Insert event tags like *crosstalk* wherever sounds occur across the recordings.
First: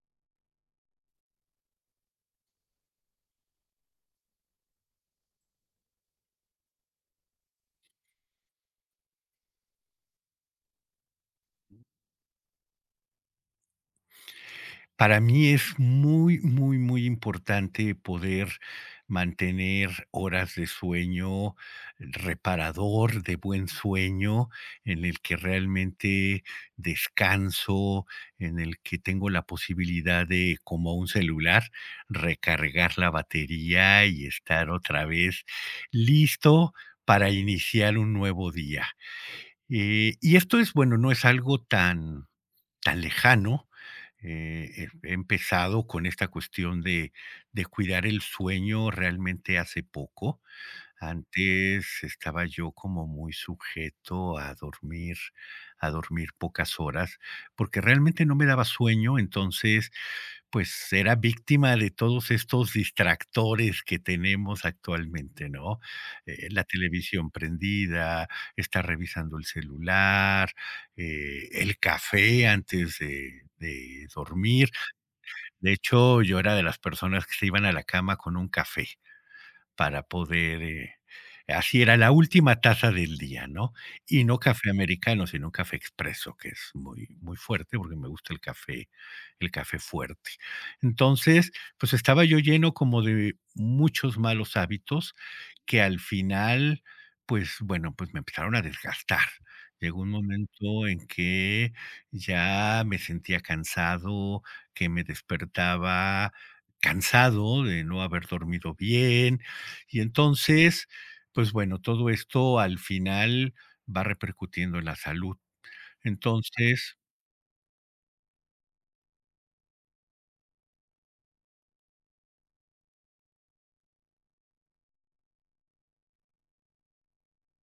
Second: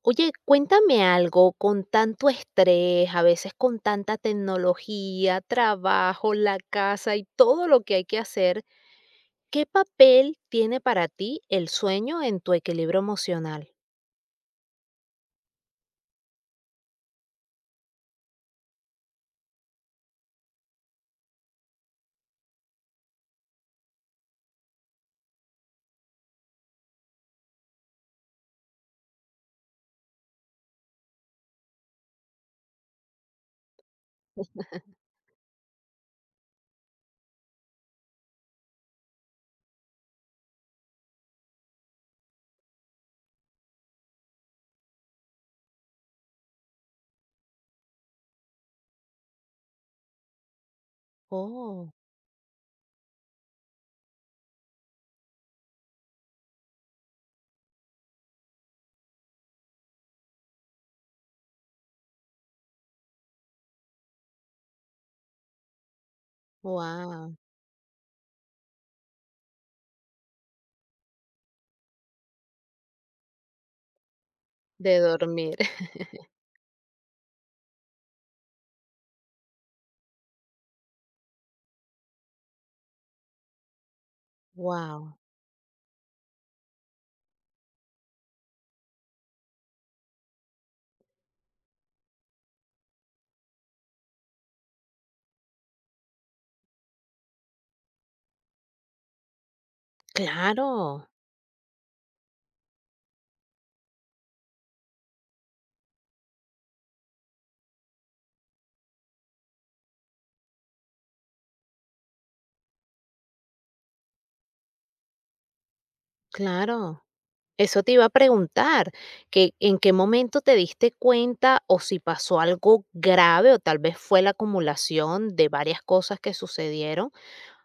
Oye, cuéntame algo, con tanto estrés, a veces con tanta tecnología, trabajo, la casa y todo lo que hay que hacer, ¿qué papel tiene para ti el sueño en tu equilibrio emocional? Para mí es muy, muy, muy importante poder mantener horas de sueño reparador, de buen sueño, en el que realmente descanso, en el que tengo la posibilidad de, como un celular, recargar la batería y estar otra vez listo para iniciar un nuevo día. Y esto es, bueno, no es algo tan lejano, he empezado con esta cuestión de cuidar el sueño realmente hace poco. Antes Oh, estaba yo como muy sujeto a dormir pocas horas, porque realmente no me daba sueño. Entonces, pues, era víctima de todos estos distractores que tenemos actualmente, ¿no? La televisión wow, prendida, estar revisando el celular, el café antes de dormir. de dormir. De *laughs* hecho, yo era de las personas que se iban a la cama con un café para poder, así era la última taza del día, ¿no? Y no café Wow, americano, sino un café expreso, que es muy, muy fuerte, porque me gusta el café fuerte. Entonces, pues estaba yo lleno como de muchos malos hábitos que al final, pues bueno, pues me empezaron a desgastar. Llegó un momento en claro, que ya me sentía cansado, que me despertaba cansado de no haber dormido bien, y entonces, pues bueno, todo esto al final va repercutiendo en la salud. Entonces, claro. Eso te iba a preguntar, que en qué momento te diste cuenta o si pasó algo grave o tal vez fue la acumulación de varias cosas que sucedieron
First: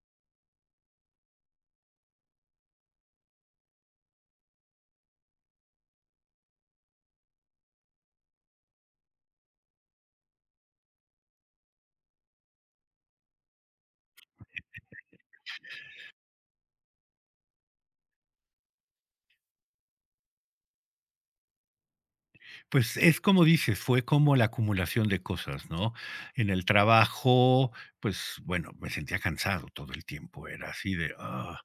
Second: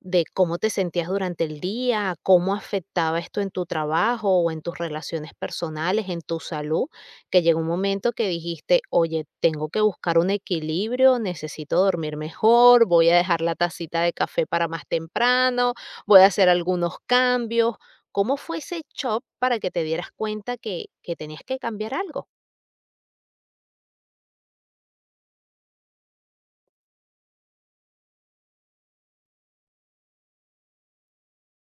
de cómo te sentías durante el día, cómo afectaba esto en tu trabajo o en tus relaciones personales, en tu salud, que llegó un momento que dijiste, oye, tengo que buscar un equilibrio, necesito dormir mejor, voy a dejar la tacita de café para más temprano, voy a hacer algunos cambios. ¿Cómo fue ese shock para que te dieras cuenta que tenías que cambiar algo? pues es como dices, fue como la acumulación de cosas, ¿no? En el trabajo, pues bueno, me sentía cansado todo el tiempo, era así de, ah,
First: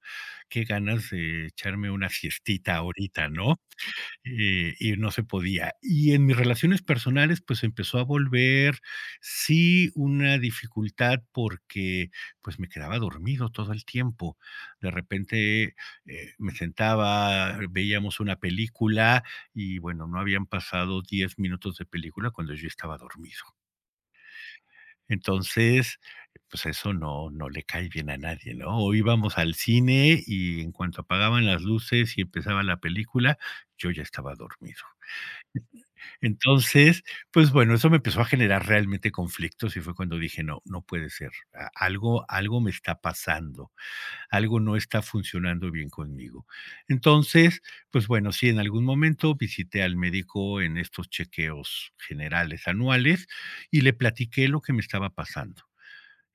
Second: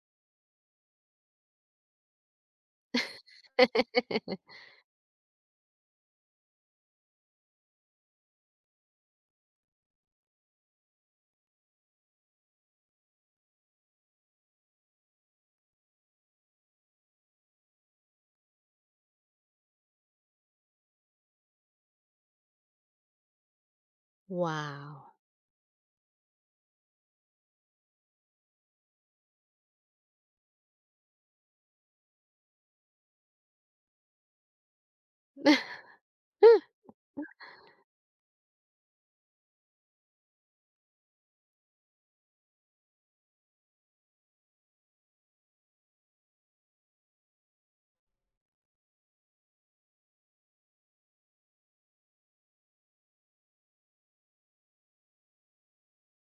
qué ganas de echarme una siestita ahorita, ¿no? *laughs* Y no se podía. Y en mis relaciones personales, pues empezó a volver, sí, una dificultad porque pues me quedaba dormido todo el tiempo. De repente, me sentaba, veíamos una película y bueno, no habían pasado 10 minutos de película cuando yo estaba dormido. Wow. Entonces, pues eso no, no le cae bien a nadie, ¿no? O íbamos al cine y en cuanto apagaban las luces y empezaba la película, yo ya estaba dormido. Entonces, pues bueno, eso me empezó a generar realmente conflictos y fue cuando dije: "No, no puede ser, a algo me está pasando, algo no está funcionando bien conmigo". Entonces, pues bueno, sí, en algún momento visité al médico en estos chequeos generales anuales y le platiqué lo que me estaba pasando.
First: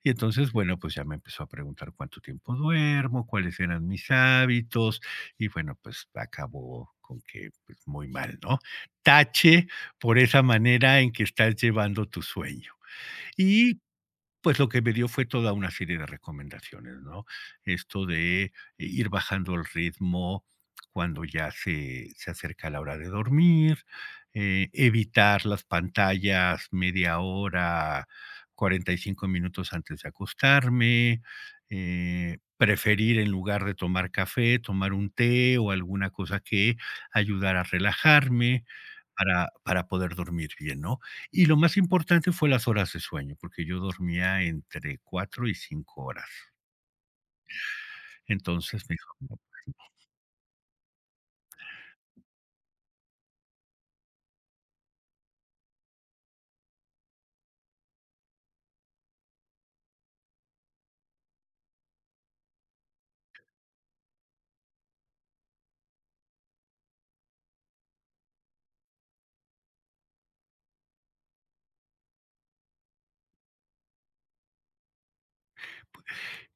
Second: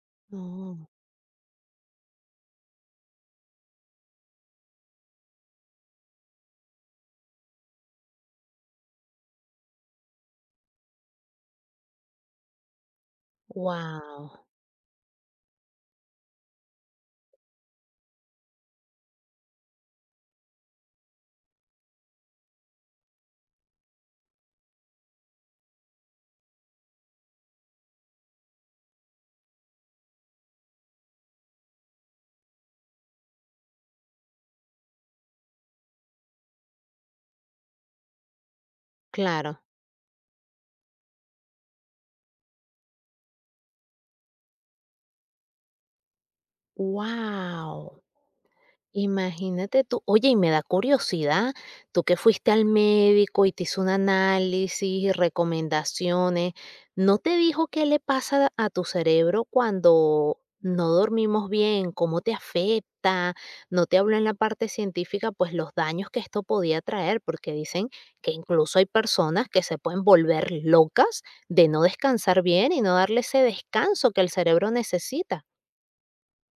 Y entonces, bueno, pues ya me empezó a preguntar cuánto tiempo duermo, cuáles eran mis hábitos, y bueno, pues acabó con que pues, muy mal, ¿no? Tache por esa manera en que estás llevando tu sueño. Y Wow. pues lo que me dio fue toda una serie de recomendaciones, ¿no? Esto de ir bajando el ritmo cuando ya se acerca la hora de dormir, evitar las pantallas media hora, 45 minutos antes de acostarme, preferir en lugar de tomar café, tomar un té o alguna cosa que ayudara a relajarme para, Claro. para poder dormir bien, ¿no? Y lo más importante fue las horas de sueño, porque yo dormía entre 4 y 5 horas. Wow. Entonces me dijo: "No, Imagínate tú. Oye, y me da curiosidad, tú que fuiste al médico y te hizo un análisis y recomendaciones, ¿no te dijo qué le pasa a tu cerebro cuando no dormimos bien? ¿Cómo te afecta? ¿No te habló en la parte científica, pues los daños que esto podía traer? Porque dicen que incluso hay personas que se pueden volver locas de no descansar bien y no darle ese descanso que el cerebro necesita.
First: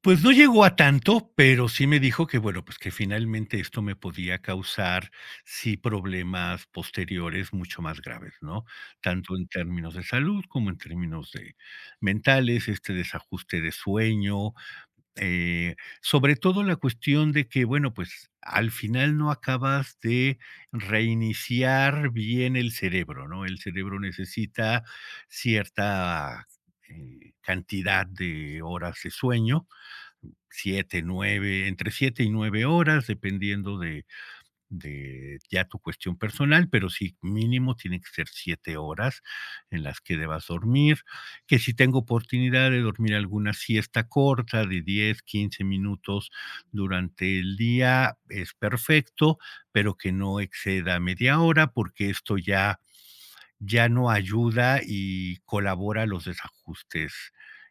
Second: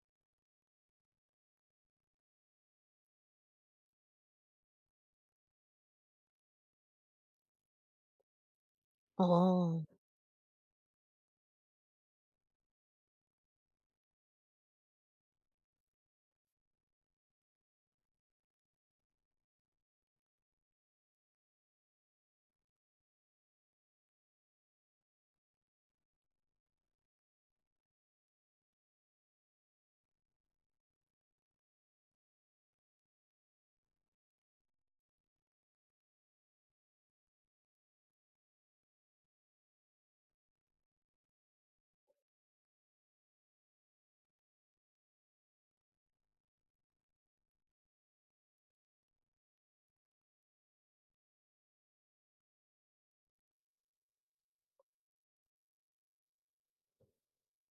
pues no llegó a tanto, pero sí me dijo que, bueno, pues que finalmente esto me podía causar, sí, problemas posteriores mucho más graves, ¿no? Tanto en Oh, términos de salud como en términos de mentales, este desajuste de sueño. Eh, Sobre todo la cuestión de que, bueno, pues al final no acabas de reiniciar bien el cerebro, ¿no? El cerebro necesita cierta cantidad de horas de sueño, 7, 9, entre 7 y 9 horas, dependiendo de ya tu cuestión personal, pero sí, mínimo tienen que ser 7 horas en las que debas dormir, que si tengo oportunidad de dormir alguna siesta corta de 10, 15 minutos durante el día, es perfecto, pero que no exceda media hora porque esto ya, ya no ayuda y colabora a los desajustes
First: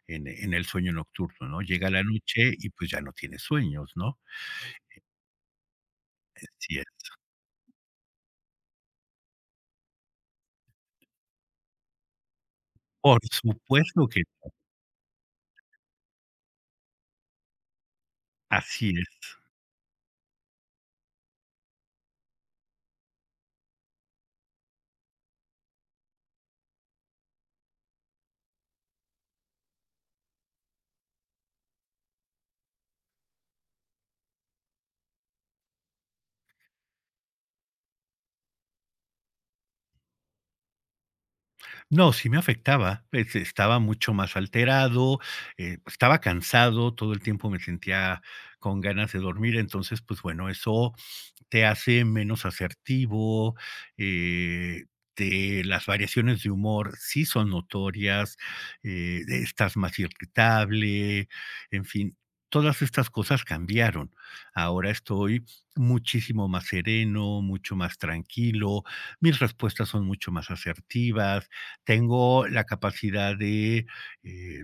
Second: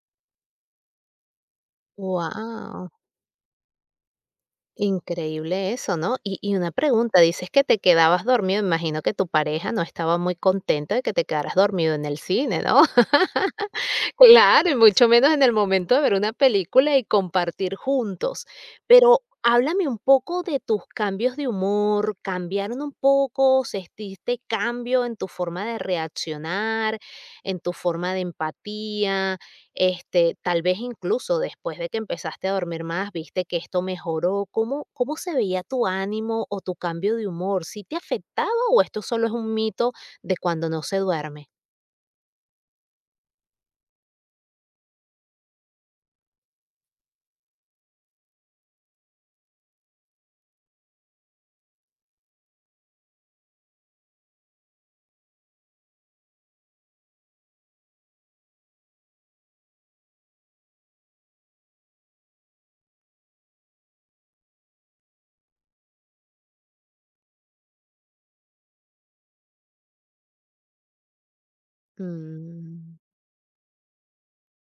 en el sueño nocturno, ¿no? Llega la noche y wow. pues ya no tienes sueños, ¿no? Increíble eso, ¿no? Y una Así es. pregunta, dices que te quedabas dormido, imagino que tu pareja no estaba muy contenta de que te quedaras dormido en el cine, ¿no? Por supuesto que Claro, y mucho menos en el momento de ver una película y compartir juntos. así Pero es. háblame un poco de tus cambios de humor, ¿cambiaron un poco? ¿Sentiste cambio en tu forma de reaccionar, en tu forma de empatía? Este, tal vez incluso después de que empezaste a dormir más, viste que esto mejoró. ¿Cómo se veía tu ánimo o tu cambio de humor? ¿Sí te afectaba o esto solo es un mito de cuando no se duerme? No, sí me afectaba, pues, estaba mucho más alterado, estaba cansado, todo el tiempo me sentía con ganas de dormir, entonces, pues bueno, eso te hace menos asertivo. eh, te Las variaciones de humor sí son notorias, estás más irritable, en fin, todas estas cosas cambiaron. Ahora estoy muchísimo más sereno, mucho más tranquilo, mis respuestas son mucho más asertivas, tengo la Mm. capacidad de, eh,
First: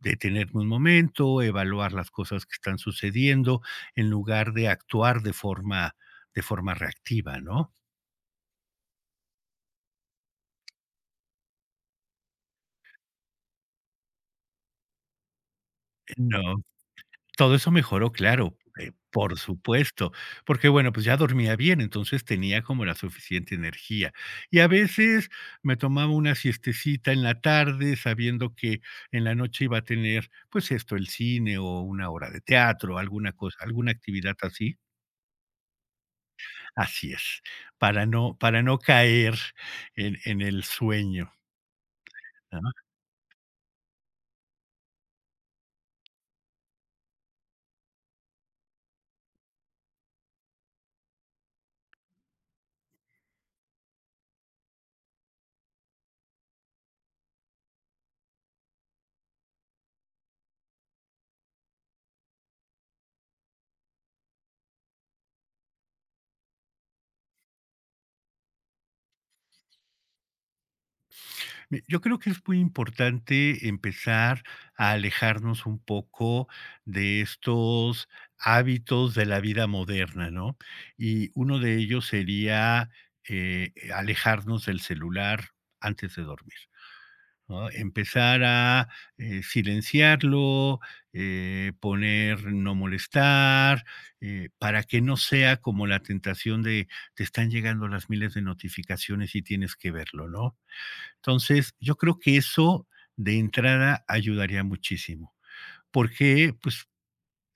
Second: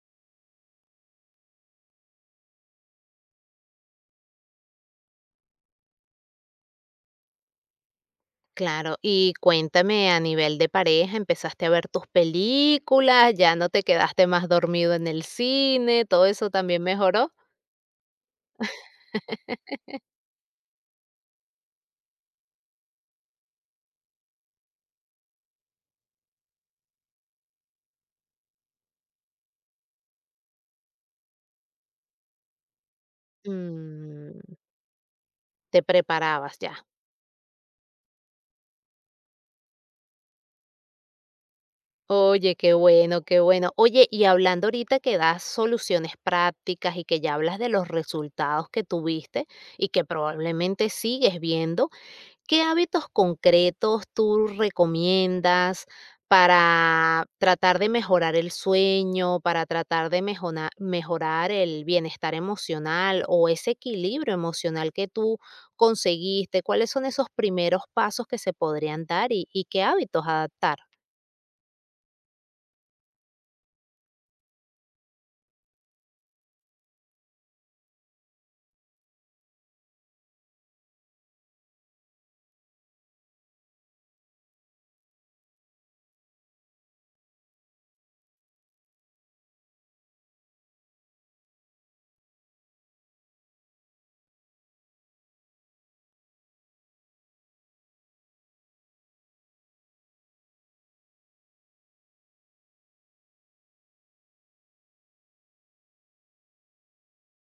detenerme un momento, evaluar las cosas que están sucediendo, en lugar de actuar de forma reactiva, ¿no? Claro, y cuéntame, a nivel de pareja, ¿empezaste a ver tus películas? ¿Ya no te quedaste más dormido en el cine? ¿Todo No, eso también mejoró? todo eso mejoró, claro, por supuesto, porque, bueno, pues ya dormía bien, entonces tenía como la suficiente energía. Y a veces me tomaba una siestecita en la tarde, sabiendo que en la noche iba a tener, pues esto, el cine o una hora de teatro, alguna cosa, alguna actividad Mm, así. te preparabas ya. Así es, para no caer en el sueño, Oye, ¿no? qué bueno, qué bueno. Oye, y hablando ahorita que das soluciones prácticas y que ya hablas de los resultados que tuviste y que probablemente sigues viendo, ¿qué hábitos concretos tú recomiendas para tratar de mejorar el sueño, para tratar de mejorar el bienestar emocional o ese equilibrio emocional que tú conseguiste? ¿Cuáles son esos primeros pasos que se podrían dar y qué hábitos adaptar? Mi yo creo que es muy importante empezar a alejarnos un poco de estos hábitos de la vida moderna, ¿no? Y uno de ellos sería, alejarnos del celular antes de dormir. ¿No? Empezar a silenciarlo, poner no molestar, para que no sea como la tentación de te están llegando las miles de notificaciones y tienes que verlo, ¿no? Entonces, yo creo que eso de entrada ayudaría muchísimo, porque pues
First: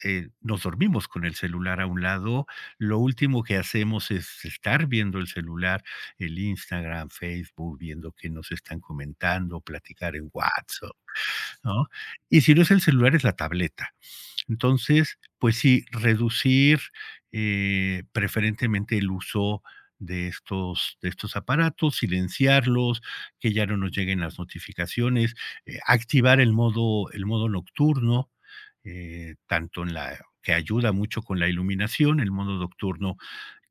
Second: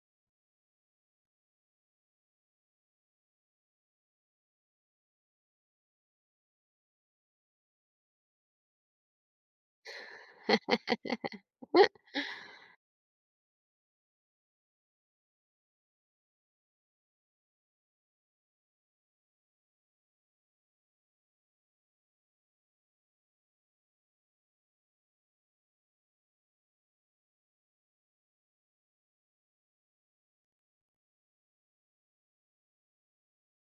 nos dormimos con el celular a un lado, lo último que hacemos es estar viendo el celular, el Instagram, Facebook, viendo qué nos están comentando, platicar en WhatsApp, ¿no? Y si no es el celular, es la tableta. Entonces, pues sí, reducir preferentemente el uso de estos aparatos, silenciarlos, que ya no nos lleguen las notificaciones, activar el modo nocturno, tanto en la que ayuda mucho con la iluminación. El modo nocturno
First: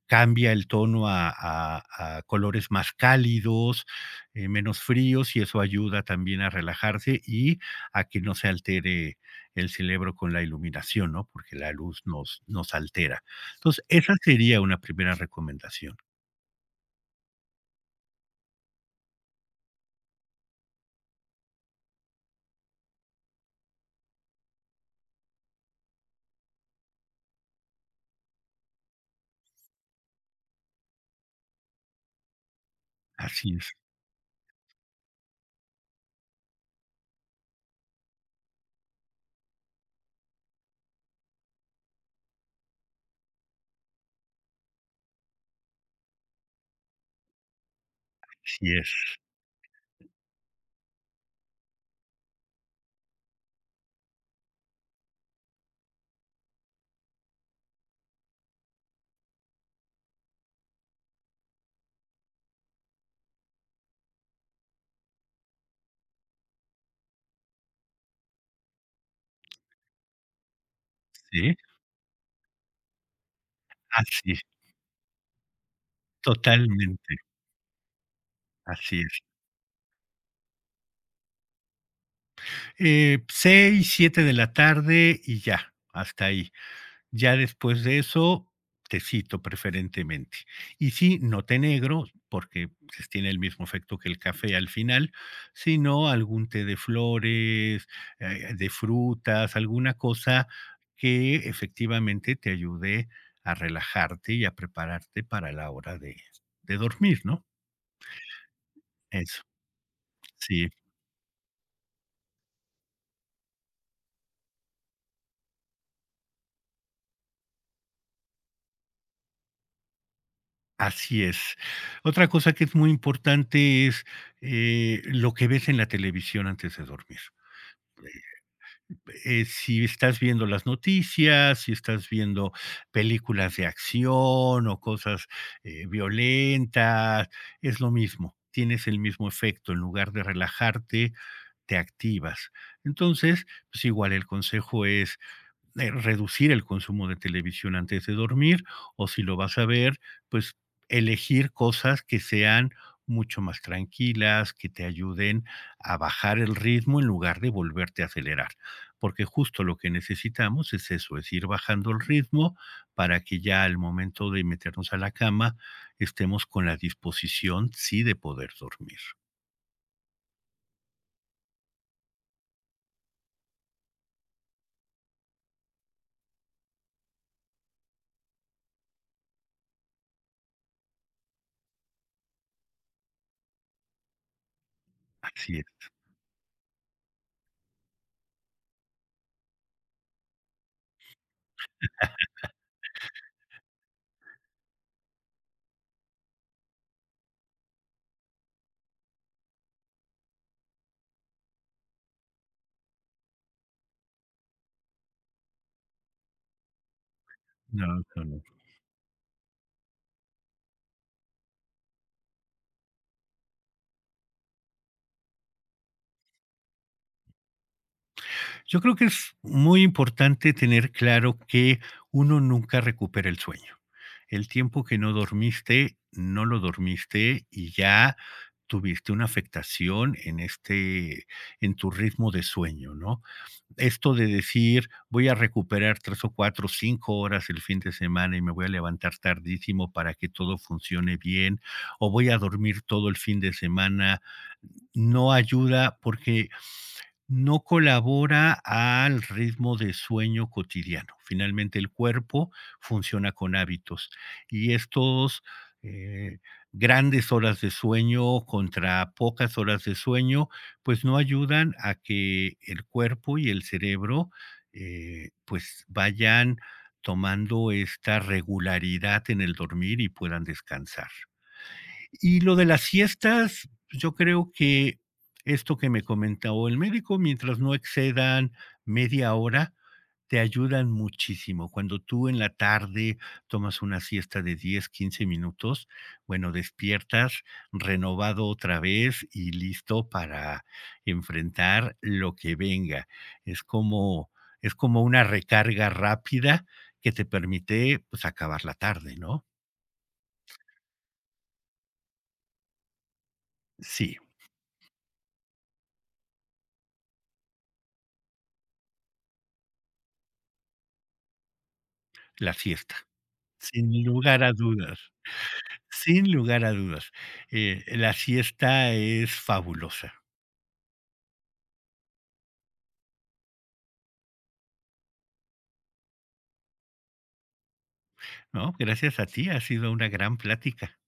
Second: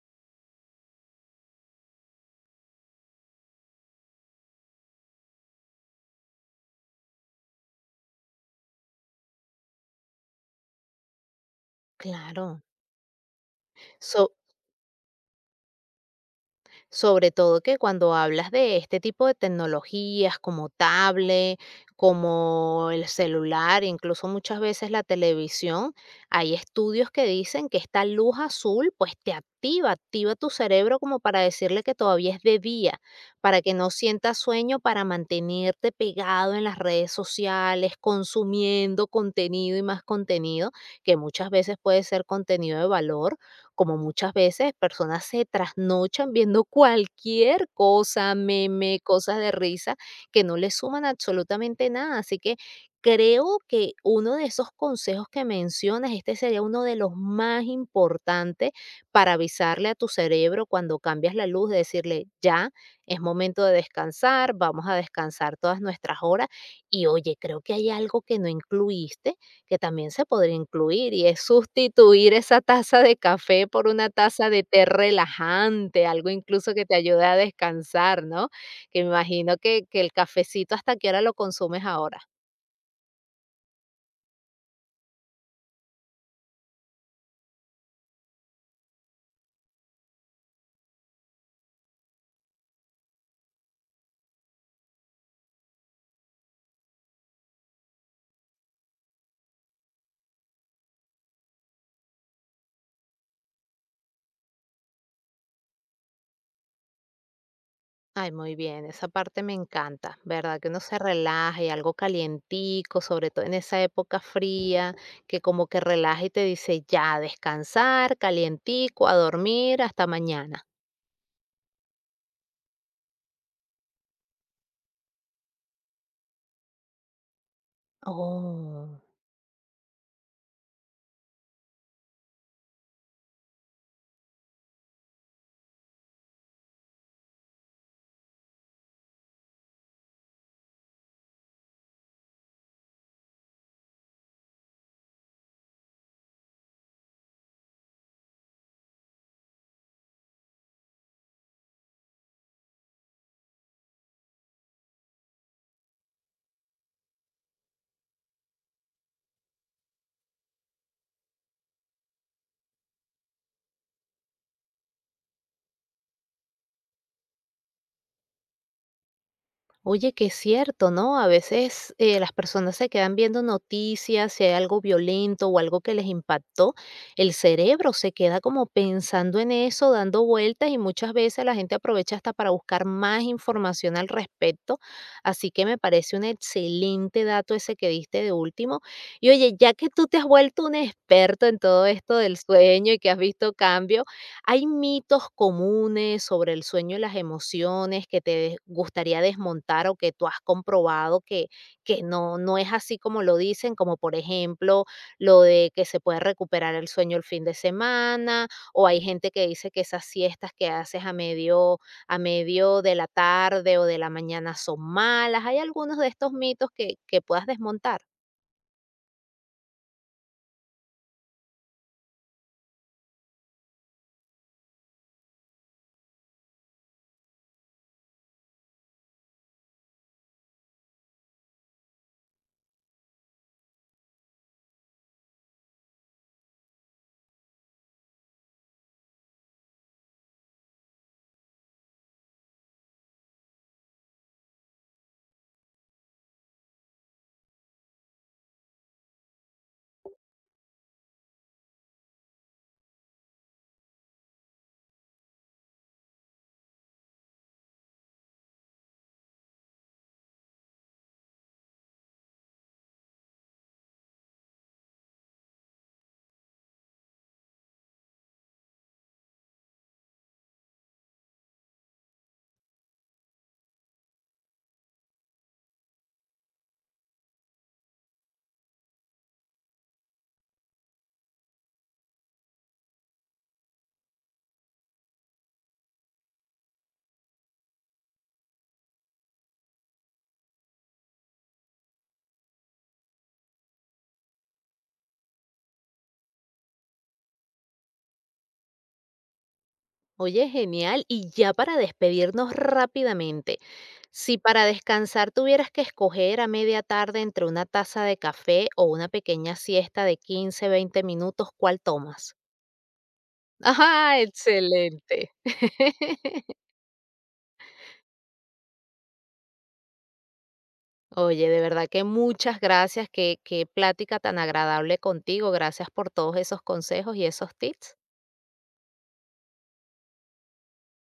cambia el tono a colores más cálidos, menos fríos, y eso ayuda también a relajarse y a que no se altere el cerebro con la iluminación, ¿no? Porque la luz Claro. nos altera. Entonces, esa So- sería una primera recomendación. Sobre todo que cuando hablas de este tipo de tecnologías como tablet, como el celular, incluso muchas veces la televisión, hay estudios que dicen que esta luz azul pues te activa, activa tu cerebro como para decirle que todavía es de día, Así para es, que no sientas sueño, para mantenerte pegado en las redes sociales, consumiendo contenido y más contenido, que muchas veces puede ser contenido de valor como muchas veces personas se trasnochan viendo cualquier cosa, así meme, es, cosas de risa, que no le suman absolutamente nada. Así que creo que uno de esos consejos que mencionas, este sería uno de los más importantes para avisarle a tu cerebro cuando cambias la luz, de decirle, ya, es momento de descansar, vamos a descansar todas nuestras horas. Y oye, creo que hay algo que no incluiste que también se podría incluir, y es sí, sustituir esa taza de café por una así es, taza de té relajante, algo incluso que te totalmente, ayude a descansar, ¿no? Que así me es. imagino que el cafecito, ¿hasta qué hora lo consumes ahora? 6, 7 de la tarde y ya, hasta ahí. Ya después de eso, tecito preferentemente. Y sí, no té negro, porque, pues, tiene el mismo efecto que el café al final, sino algún té de flores, de frutas, alguna cosa que efectivamente te ayude a relajarte y a prepararte para la hora de dormir, ¿no? Ay, muy bien, esa parte Eso, me encanta, ¿verdad? Que sí, uno se relaje, algo calientico, sobre todo en esa época fría, que como que relaja y te dice: "Ya, a descansar, calientico, a dormir, hasta mañana". así es. Otra cosa que es muy importante es, lo que ves en la televisión antes de dormir. Oh. Si estás viendo las noticias, si estás viendo películas de acción o cosas violentas, es lo mismo, tienes el mismo efecto, en lugar de relajarte, te activas. Entonces, pues igual el consejo es, reducir el consumo de televisión antes de dormir o si lo vas a ver, pues elegir cosas que sean mucho más tranquilas, que te ayuden a bajar el ritmo en lugar de volverte a acelerar. Porque justo lo que necesitamos es eso, es ir bajando el ritmo para que ya al momento de meternos a la cama estemos con la disposición, sí, de poder dormir. Oye, que es cierto, ¿no? A veces las personas se quedan viendo noticias, si hay algo violento o algo que les impactó, el cerebro se queda como pensando en eso, dando vueltas y muchas veces la gente aprovecha hasta para buscar más información al respecto. Así Así que es. me parece un excelente dato ese que diste de último. Y oye, ya que tú te has vuelto un experto en todo esto del sueño y que has visto cambios, ¿hay mitos comunes sobre el sueño y las emociones que gustaría desmontar o que tú has comprobado que no, no es así como lo dicen? Como por ejemplo lo de que se puede recuperar el sueño el fin de No, no, no. semana o hay gente que dice que esas siestas que haces a medio de la tarde o de la mañana son malas. ¿Hay algunos de estos mitos que puedas desmontar? Yo creo que es muy importante tener claro que uno nunca recupera el sueño. El tiempo que no dormiste, no lo dormiste y ya tuviste una afectación en en tu ritmo de sueño, ¿no? Esto de decir, voy a recuperar 3 o 4, 5 horas el fin de semana y me voy a levantar tardísimo para que todo funcione bien, o voy a dormir todo el fin de semana, no ayuda porque no colabora al ritmo de sueño cotidiano. Finalmente, el cuerpo funciona con hábitos y estos eh, grandes horas de sueño contra pocas horas de sueño, pues no ayudan a que el cuerpo y el cerebro pues vayan tomando esta regularidad en el dormir y puedan descansar. Y lo de las siestas, pues, yo creo que esto que me comentó el médico, mientras no excedan media hora, te ayudan muchísimo. Cuando tú en la tarde tomas una siesta de 10, 15 minutos, bueno, despiertas renovado otra vez y listo para enfrentar lo que venga. Es como, es como una recarga rápida que te permite pues acabar la tarde, ¿no? Oye, genial. Y ya para despedirnos rápidamente, Sí, si para descansar tuvieras que escoger a media tarde entre una taza de café o una pequeña siesta de 15-20 minutos, ¿cuál tomas? la siesta. Sin Ajá, lugar a dudas, excelente. sin *laughs* lugar a dudas. La siesta es fabulosa, Oye, de verdad que muchas gracias. Qué, qué plática tan agradable contigo. Gracias por todos esos consejos y esos tips. ¿no? Gracias a ti, ha sido una gran plática.